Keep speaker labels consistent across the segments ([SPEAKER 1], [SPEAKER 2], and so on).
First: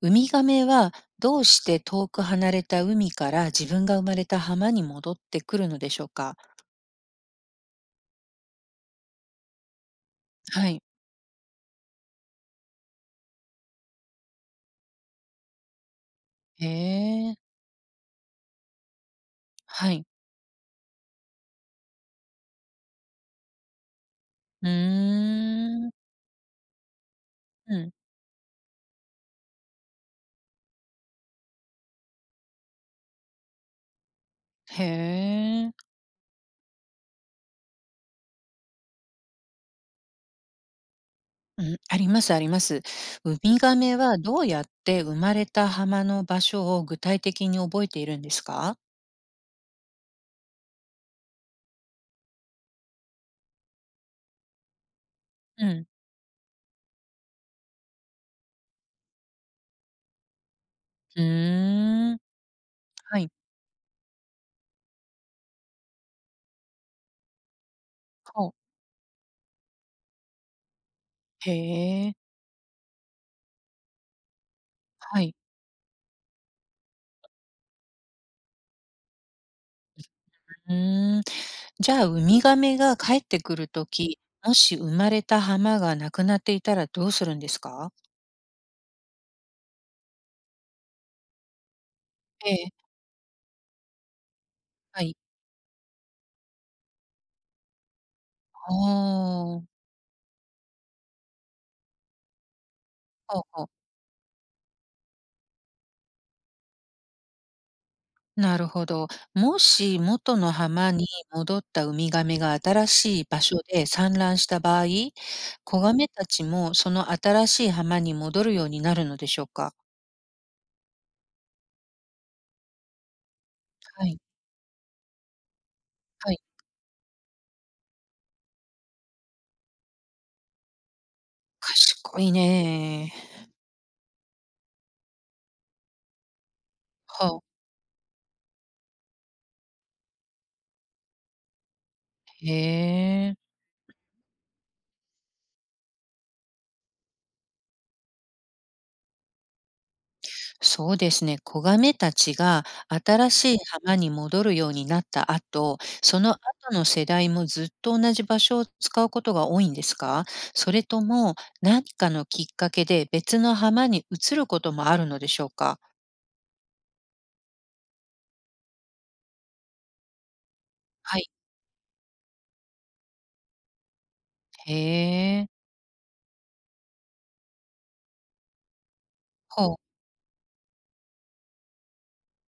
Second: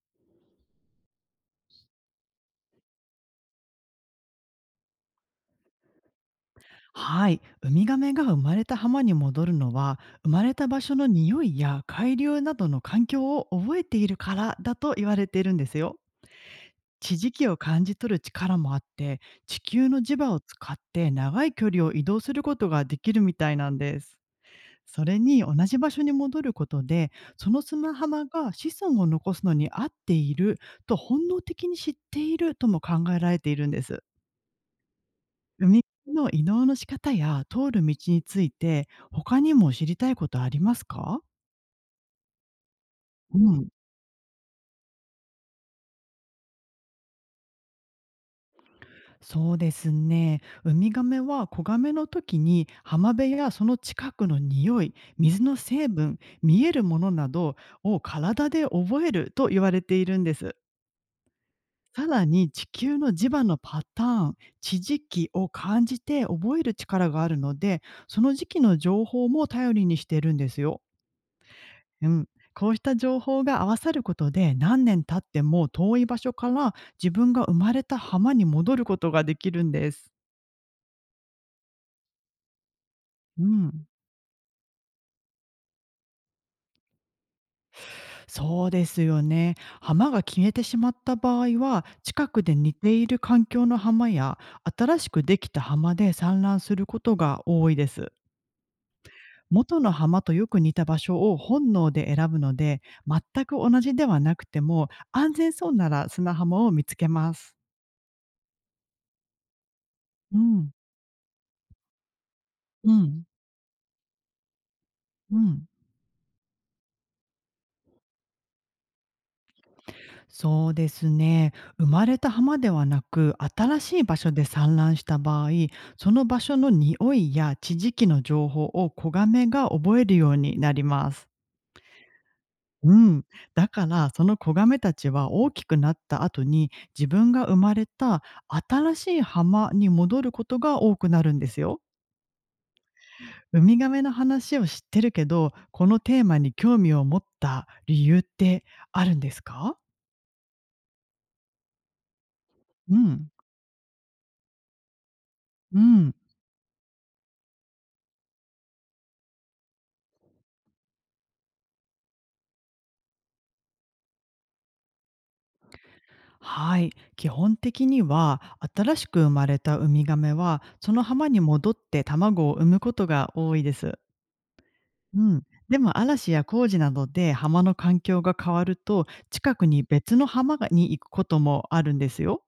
[SPEAKER 1] ウミガメはどうして遠く離れた海から自分が生まれた浜に戻ってくるのでしょうか。
[SPEAKER 2] はい、ウミガメが生まれた浜に戻るのは生まれた
[SPEAKER 1] は
[SPEAKER 2] 場
[SPEAKER 1] い。
[SPEAKER 2] 所の匂いや海流などの環境を覚えているからだと言われているんですよ。
[SPEAKER 1] へ
[SPEAKER 2] 地磁
[SPEAKER 1] え。
[SPEAKER 2] 気を感じ取る力もあって地球
[SPEAKER 1] は
[SPEAKER 2] の
[SPEAKER 1] い。
[SPEAKER 2] 磁場を使って長い距離を移動することができるみたいなんです。
[SPEAKER 1] う
[SPEAKER 2] それに同じ
[SPEAKER 1] ー
[SPEAKER 2] 場
[SPEAKER 1] ん。
[SPEAKER 2] 所に戻ることでその
[SPEAKER 1] うん。
[SPEAKER 2] 砂浜が子孫を残すのに合っていると本能的に知っているとも考えられているんです。
[SPEAKER 1] へえ。
[SPEAKER 2] 海辺の移動の仕方や通る道について、他にも知りたいことありますか？
[SPEAKER 1] うん、ありますあります。ウ
[SPEAKER 2] う
[SPEAKER 1] ミ
[SPEAKER 2] ん、
[SPEAKER 1] ガメはどうやって生まれた浜の場所を具体的に覚えているんですか。
[SPEAKER 2] そうですね。ウミガメは子ガメの時に浜辺やその近くの匂い、水の
[SPEAKER 1] うん。
[SPEAKER 2] 成分、見えるものなどを体で覚えると言われているんです。
[SPEAKER 1] う
[SPEAKER 2] さ
[SPEAKER 1] ーん。
[SPEAKER 2] らに地球の
[SPEAKER 1] は
[SPEAKER 2] 磁
[SPEAKER 1] い。
[SPEAKER 2] 場のパターン、地磁気を感じて覚える力があるので、その時
[SPEAKER 1] ほう。
[SPEAKER 2] 期の情報も頼りにしているんですよ。
[SPEAKER 1] へ
[SPEAKER 2] う
[SPEAKER 1] え。
[SPEAKER 2] ん、こうした情報が合わさることで何年経
[SPEAKER 1] は
[SPEAKER 2] っ
[SPEAKER 1] い。
[SPEAKER 2] ても遠い場所から自分が生まれた浜に戻ることができるんです。
[SPEAKER 1] うーん。じゃあ、ウミガメが帰って
[SPEAKER 2] う
[SPEAKER 1] くる
[SPEAKER 2] ん、
[SPEAKER 1] とき、もし生まれた浜がなくなっていたらどうするんですか？
[SPEAKER 2] そうですよね。浜が消えてしまった場合は近く
[SPEAKER 1] え
[SPEAKER 2] で
[SPEAKER 1] え、
[SPEAKER 2] 似ている環境の浜や新
[SPEAKER 1] は
[SPEAKER 2] し
[SPEAKER 1] い。
[SPEAKER 2] くできた浜で産卵することが多いです。
[SPEAKER 1] ああ、
[SPEAKER 2] 元の浜とよく似た場所を本能で選ぶので
[SPEAKER 1] ほう
[SPEAKER 2] 全く
[SPEAKER 1] ほう、
[SPEAKER 2] 同じではなくても安全そうなら砂浜を見つけます。
[SPEAKER 1] なるほど。もし元
[SPEAKER 2] う
[SPEAKER 1] の
[SPEAKER 2] ん、
[SPEAKER 1] 浜に戻ったウミガメが新
[SPEAKER 2] う
[SPEAKER 1] し
[SPEAKER 2] ん、
[SPEAKER 1] い場所で産卵した場合、
[SPEAKER 2] うん。
[SPEAKER 1] 子ガメたちもその新しい浜に戻るようになるのでしょうか？
[SPEAKER 2] そうですね。生まれた浜ではなく、新しい
[SPEAKER 1] は
[SPEAKER 2] 場
[SPEAKER 1] い、
[SPEAKER 2] 所で産卵した場合、その
[SPEAKER 1] はい、
[SPEAKER 2] 場所の匂いや地磁気の情報を子ガメが覚えるようになります。
[SPEAKER 1] 賢い
[SPEAKER 2] う
[SPEAKER 1] ね。
[SPEAKER 2] ん。だから、その子ガメたちは大きくなった後に、自
[SPEAKER 1] は
[SPEAKER 2] 分
[SPEAKER 1] あ、
[SPEAKER 2] が生まれた新しい浜に戻ることが多くなるんですよ。
[SPEAKER 1] へえ。
[SPEAKER 2] ウミガメの話を知ってるけど、このテーマに興味を持った理由ってあるんですか？
[SPEAKER 1] そうですね。子亀たちが
[SPEAKER 2] うん。
[SPEAKER 1] 新しい浜に戻るようになった
[SPEAKER 2] う
[SPEAKER 1] 後、
[SPEAKER 2] ん。
[SPEAKER 1] その後の世代もずっと同じ場所を使うことが多いんですか？それとも何かのきっかけで別の浜に移ることもあるのでしょうか。
[SPEAKER 2] はい、基本的には新しく生まれたウミガメはその
[SPEAKER 1] は
[SPEAKER 2] 浜
[SPEAKER 1] い。
[SPEAKER 2] に戻って卵を産むことが多いです。
[SPEAKER 1] へ
[SPEAKER 2] うん、
[SPEAKER 1] え。
[SPEAKER 2] でも嵐や工事などで浜の環境が変わると近く
[SPEAKER 1] ほう。
[SPEAKER 2] に別の浜がに行くこともあるんですよ。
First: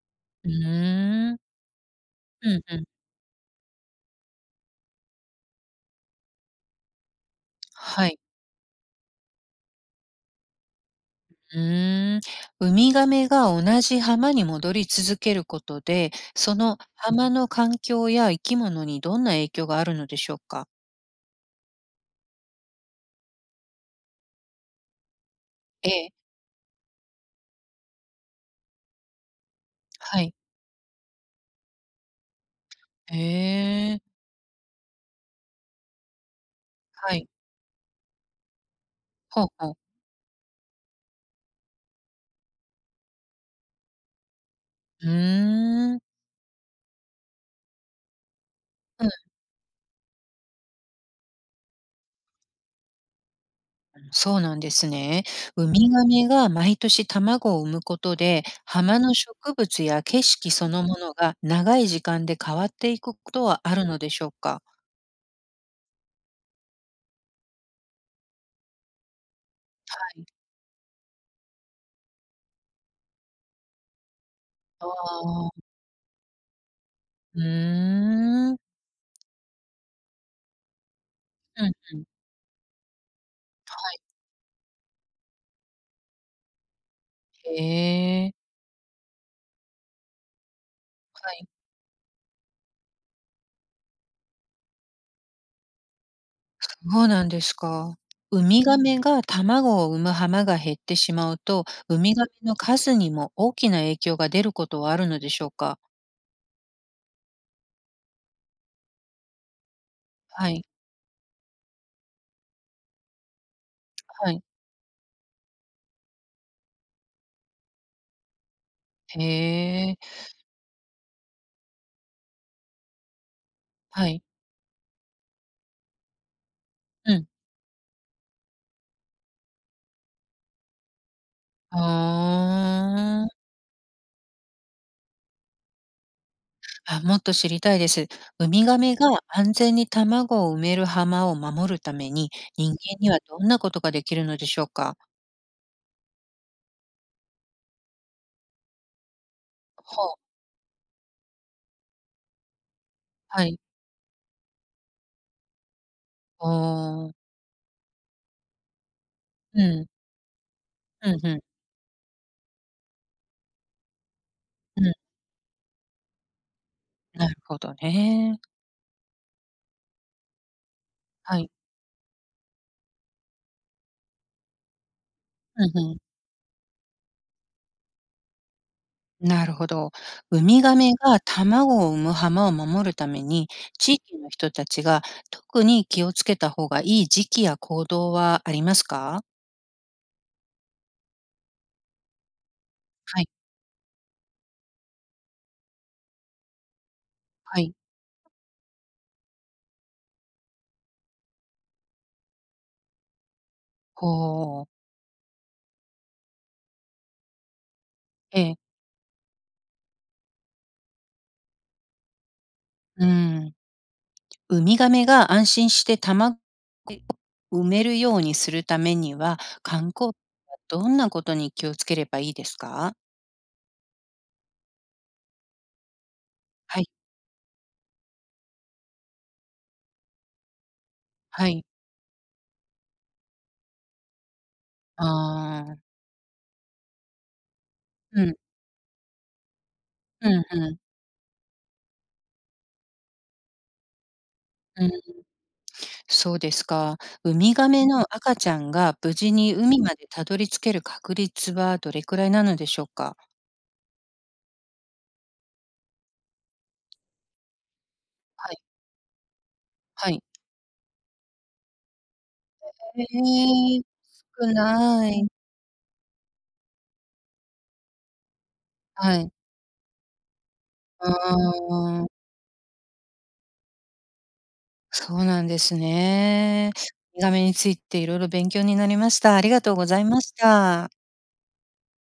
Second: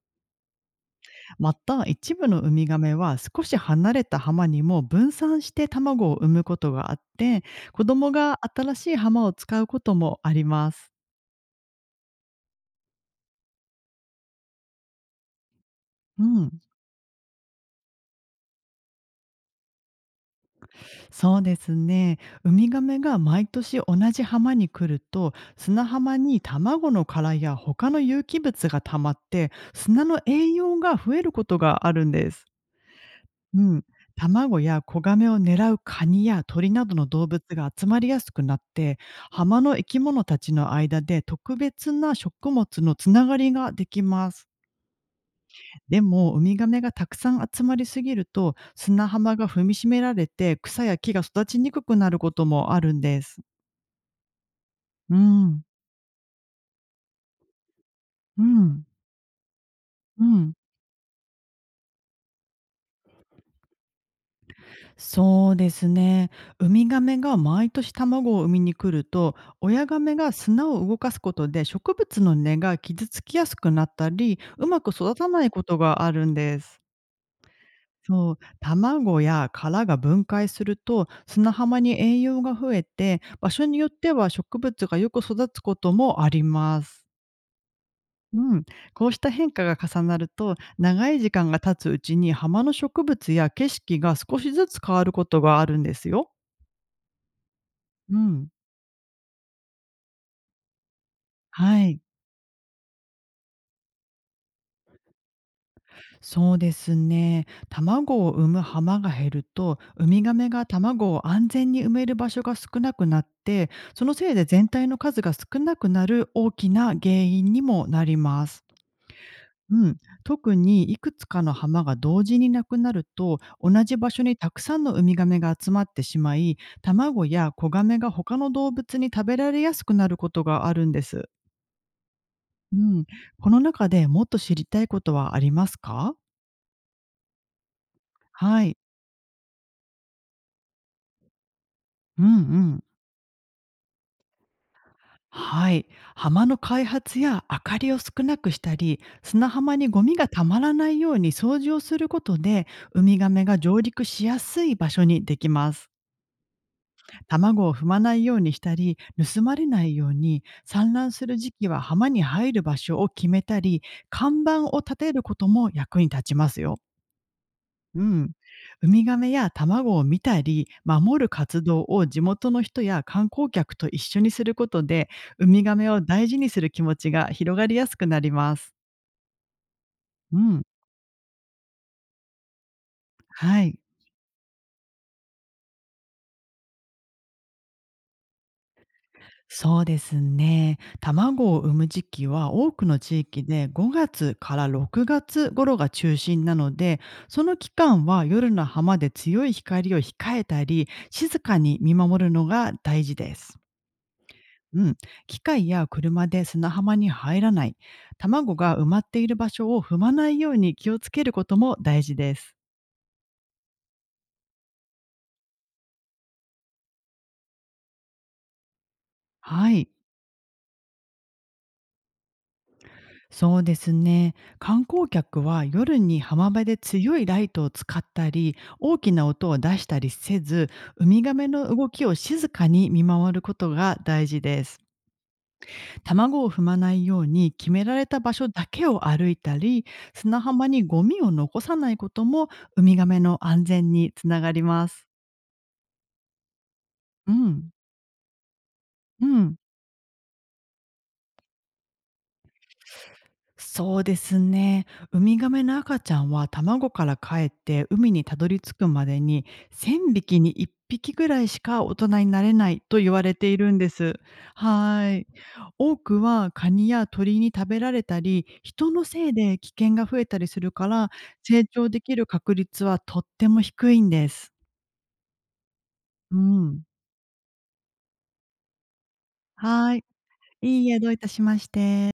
[SPEAKER 1] うーん。
[SPEAKER 2] また一部の
[SPEAKER 1] う
[SPEAKER 2] ウ
[SPEAKER 1] ん
[SPEAKER 2] ミ
[SPEAKER 1] う
[SPEAKER 2] ガ
[SPEAKER 1] ん。
[SPEAKER 2] メは少し離れた浜にも分散して卵を産むことがあって子
[SPEAKER 1] は
[SPEAKER 2] 供
[SPEAKER 1] い。
[SPEAKER 2] が新しい浜を使うこともあります。
[SPEAKER 1] うーん。ウミガメが同じ浜に戻り続けることで、
[SPEAKER 2] う
[SPEAKER 1] そ
[SPEAKER 2] ん。
[SPEAKER 1] の浜の環境や生き物にどんな影響があるのでしょうか。
[SPEAKER 2] そうですね。ウミガメが毎年同じ浜に来ると、砂
[SPEAKER 1] ええ。
[SPEAKER 2] 浜に卵の殻や他の有機物が溜まって、砂の
[SPEAKER 1] はい。
[SPEAKER 2] 栄養が増えることがあるんです。
[SPEAKER 1] へ
[SPEAKER 2] うん。
[SPEAKER 1] え。
[SPEAKER 2] 卵や子ガメを狙うカニや鳥などの
[SPEAKER 1] は
[SPEAKER 2] 動
[SPEAKER 1] い。
[SPEAKER 2] 物が集まりやすくなって、
[SPEAKER 1] ほう
[SPEAKER 2] 浜
[SPEAKER 1] ほう。
[SPEAKER 2] の生き物たちの間で特別な食物のつながりができます。
[SPEAKER 1] うー
[SPEAKER 2] で
[SPEAKER 1] ん。
[SPEAKER 2] も、ウミガメがたくさん集まりすぎると、
[SPEAKER 1] う
[SPEAKER 2] 砂
[SPEAKER 1] ん、
[SPEAKER 2] 浜が踏みしめられて、草や木が育ちにくくなることもあるんです。
[SPEAKER 1] そうなんです
[SPEAKER 2] う
[SPEAKER 1] ね。
[SPEAKER 2] ん、
[SPEAKER 1] ウミガメが毎年卵を産むこと
[SPEAKER 2] う
[SPEAKER 1] で、
[SPEAKER 2] ん、
[SPEAKER 1] 浜の植物や景
[SPEAKER 2] う
[SPEAKER 1] 色
[SPEAKER 2] ん。
[SPEAKER 1] そのものが長い時間で変わっていくことはあるのでしょうか？
[SPEAKER 2] そうですね。ウミガメが毎年卵を産みに来ると、親ガ
[SPEAKER 1] は
[SPEAKER 2] メ
[SPEAKER 1] い。
[SPEAKER 2] が砂を動かすことで植物の根が傷つきやすくなったり、うま
[SPEAKER 1] あ
[SPEAKER 2] く育たない
[SPEAKER 1] あ、
[SPEAKER 2] ことがあるんです。
[SPEAKER 1] う
[SPEAKER 2] そう、
[SPEAKER 1] ーん。
[SPEAKER 2] 卵や殻が分解すると砂
[SPEAKER 1] うん
[SPEAKER 2] 浜
[SPEAKER 1] う
[SPEAKER 2] に
[SPEAKER 1] ん。
[SPEAKER 2] 栄養が増えて、場所によっては植物がよく育つこともあります。
[SPEAKER 1] へえ。
[SPEAKER 2] うん、こうした変化が重なると長い時
[SPEAKER 1] はい、
[SPEAKER 2] 間が経つうちに浜の植物や景色が少しずつ変わることがあるんですよ。
[SPEAKER 1] そうなんですか。
[SPEAKER 2] う
[SPEAKER 1] ウ
[SPEAKER 2] ん、
[SPEAKER 1] ミガメが卵を産む浜が減ってしまうと、
[SPEAKER 2] は
[SPEAKER 1] ウ
[SPEAKER 2] い。
[SPEAKER 1] ミガメの数にも大きな影響が出ることはあるのでしょうか？
[SPEAKER 2] そうですね。卵を産む浜が減ると、ウミガメ
[SPEAKER 1] は
[SPEAKER 2] が
[SPEAKER 1] い。
[SPEAKER 2] 卵を安全に産める場所が少なくなって、その
[SPEAKER 1] は
[SPEAKER 2] せい
[SPEAKER 1] い。
[SPEAKER 2] で全体の数が少なくなる大きな原因にもなります。う
[SPEAKER 1] へ
[SPEAKER 2] ん、
[SPEAKER 1] え、
[SPEAKER 2] 特にいくつかの浜が同時になくなると同じ
[SPEAKER 1] は
[SPEAKER 2] 場所
[SPEAKER 1] い。
[SPEAKER 2] にたくさんのウミガメが集まってしまい
[SPEAKER 1] う
[SPEAKER 2] 卵
[SPEAKER 1] ん。
[SPEAKER 2] や子ガメが他の動物に食べられやすくなることがあるんです。うん、
[SPEAKER 1] あ
[SPEAKER 2] こ
[SPEAKER 1] あ。
[SPEAKER 2] の中でもっと知りたいことはありますか？
[SPEAKER 1] あ、もっと知りたいです。ウ
[SPEAKER 2] は
[SPEAKER 1] ミ
[SPEAKER 2] い、
[SPEAKER 1] ガメが安全に卵を埋める浜を守るため
[SPEAKER 2] うん
[SPEAKER 1] に、
[SPEAKER 2] う
[SPEAKER 1] 人間
[SPEAKER 2] ん、
[SPEAKER 1] にはどんなことができるのでしょうか？
[SPEAKER 2] はい。浜の開発や明かりを少なくしたり、砂浜にゴ
[SPEAKER 1] は、
[SPEAKER 2] ミがたまらないように掃除をすることで、ウミガメ
[SPEAKER 1] は
[SPEAKER 2] が
[SPEAKER 1] い。
[SPEAKER 2] 上陸しやすい場所にできます。
[SPEAKER 1] ああ。
[SPEAKER 2] 卵を踏まないようにしたり、盗ま
[SPEAKER 1] う
[SPEAKER 2] れな
[SPEAKER 1] ん。
[SPEAKER 2] いように、産
[SPEAKER 1] う
[SPEAKER 2] 卵す
[SPEAKER 1] んう
[SPEAKER 2] る
[SPEAKER 1] ん。
[SPEAKER 2] 時期は浜に入る場所を決めたり、看板を
[SPEAKER 1] うん、
[SPEAKER 2] 立てることも役に立ちますよ。
[SPEAKER 1] なるほど
[SPEAKER 2] うん。
[SPEAKER 1] ね。
[SPEAKER 2] ウミガメや卵を見たり、守る
[SPEAKER 1] はい。
[SPEAKER 2] 活動を地元の人や観光客と一緒にすることで、ウ
[SPEAKER 1] う
[SPEAKER 2] ミガメ
[SPEAKER 1] んう
[SPEAKER 2] を
[SPEAKER 1] ん。
[SPEAKER 2] 大事にする気持ちが広がりやすくなります。
[SPEAKER 1] なるほど。
[SPEAKER 2] う
[SPEAKER 1] ウミ
[SPEAKER 2] ん。
[SPEAKER 1] ガメが卵を産む浜を守るために、
[SPEAKER 2] はい。
[SPEAKER 1] 地域の人たちが特に気をつけた方がいい時期や行動はありますか？
[SPEAKER 2] そうですね。卵を産む時期は多くの地
[SPEAKER 1] はい。
[SPEAKER 2] 域で5月から6月頃が中心なので、その
[SPEAKER 1] は
[SPEAKER 2] 期
[SPEAKER 1] い。
[SPEAKER 2] 間は夜の浜で強い光を控えたり、静かに見守るのが大事です。
[SPEAKER 1] ほう。
[SPEAKER 2] うん、機械や車で砂浜に入らない、
[SPEAKER 1] え
[SPEAKER 2] 卵
[SPEAKER 1] え。
[SPEAKER 2] が埋まっている場所を踏まないように気をつけることも大事です。
[SPEAKER 1] うん。ウミガメが安心して卵を埋めるようにするためには、
[SPEAKER 2] は
[SPEAKER 1] 観
[SPEAKER 2] い、
[SPEAKER 1] 光はどんなことに気をつければいいですか？
[SPEAKER 2] そうですね。観光客は夜に浜辺で
[SPEAKER 1] はい、
[SPEAKER 2] 強いライトを使ったり、大きな音を出したりせず、ウミガメ
[SPEAKER 1] はい。
[SPEAKER 2] の動きを静かに見守ることが大事です。
[SPEAKER 1] ああ、
[SPEAKER 2] 卵を踏まないように決められた
[SPEAKER 1] う
[SPEAKER 2] 場
[SPEAKER 1] ん、
[SPEAKER 2] 所だけを歩いたり、
[SPEAKER 1] うん、
[SPEAKER 2] 砂浜
[SPEAKER 1] うん、
[SPEAKER 2] にゴミを残さないこともウミガメの安全につながり
[SPEAKER 1] う
[SPEAKER 2] ま
[SPEAKER 1] ん。
[SPEAKER 2] す。
[SPEAKER 1] そうですか。
[SPEAKER 2] う
[SPEAKER 1] ウミガ
[SPEAKER 2] ん、
[SPEAKER 1] メの赤ちゃんが無
[SPEAKER 2] う
[SPEAKER 1] 事に
[SPEAKER 2] ん。
[SPEAKER 1] 海までたどり着ける確率はどれくらいなのでしょうか？
[SPEAKER 2] そうですね。ウミガメの赤ちゃんは卵からかえって海にたど
[SPEAKER 1] は
[SPEAKER 2] り
[SPEAKER 1] い、
[SPEAKER 2] 着くまでに
[SPEAKER 1] は
[SPEAKER 2] 1000
[SPEAKER 1] い。
[SPEAKER 2] 匹に1匹ぐらいしか大人になれないと
[SPEAKER 1] え
[SPEAKER 2] 言われているん
[SPEAKER 1] え、
[SPEAKER 2] です。
[SPEAKER 1] 少な
[SPEAKER 2] はい。
[SPEAKER 1] い。
[SPEAKER 2] 多くはカニや鳥に食べられたり、人の
[SPEAKER 1] は
[SPEAKER 2] せい
[SPEAKER 1] い。
[SPEAKER 2] で危険が増えたりするから、
[SPEAKER 1] あ
[SPEAKER 2] 成長でき
[SPEAKER 1] あ。
[SPEAKER 2] る確率はとっても低いんです。
[SPEAKER 1] そうなんです
[SPEAKER 2] う
[SPEAKER 1] ね。
[SPEAKER 2] ん。
[SPEAKER 1] ウミガメについていろいろ勉強になりました。ありがとうご
[SPEAKER 2] は
[SPEAKER 1] ざ
[SPEAKER 2] い。
[SPEAKER 1] いまし
[SPEAKER 2] いい
[SPEAKER 1] た。
[SPEAKER 2] え、どういたしまして。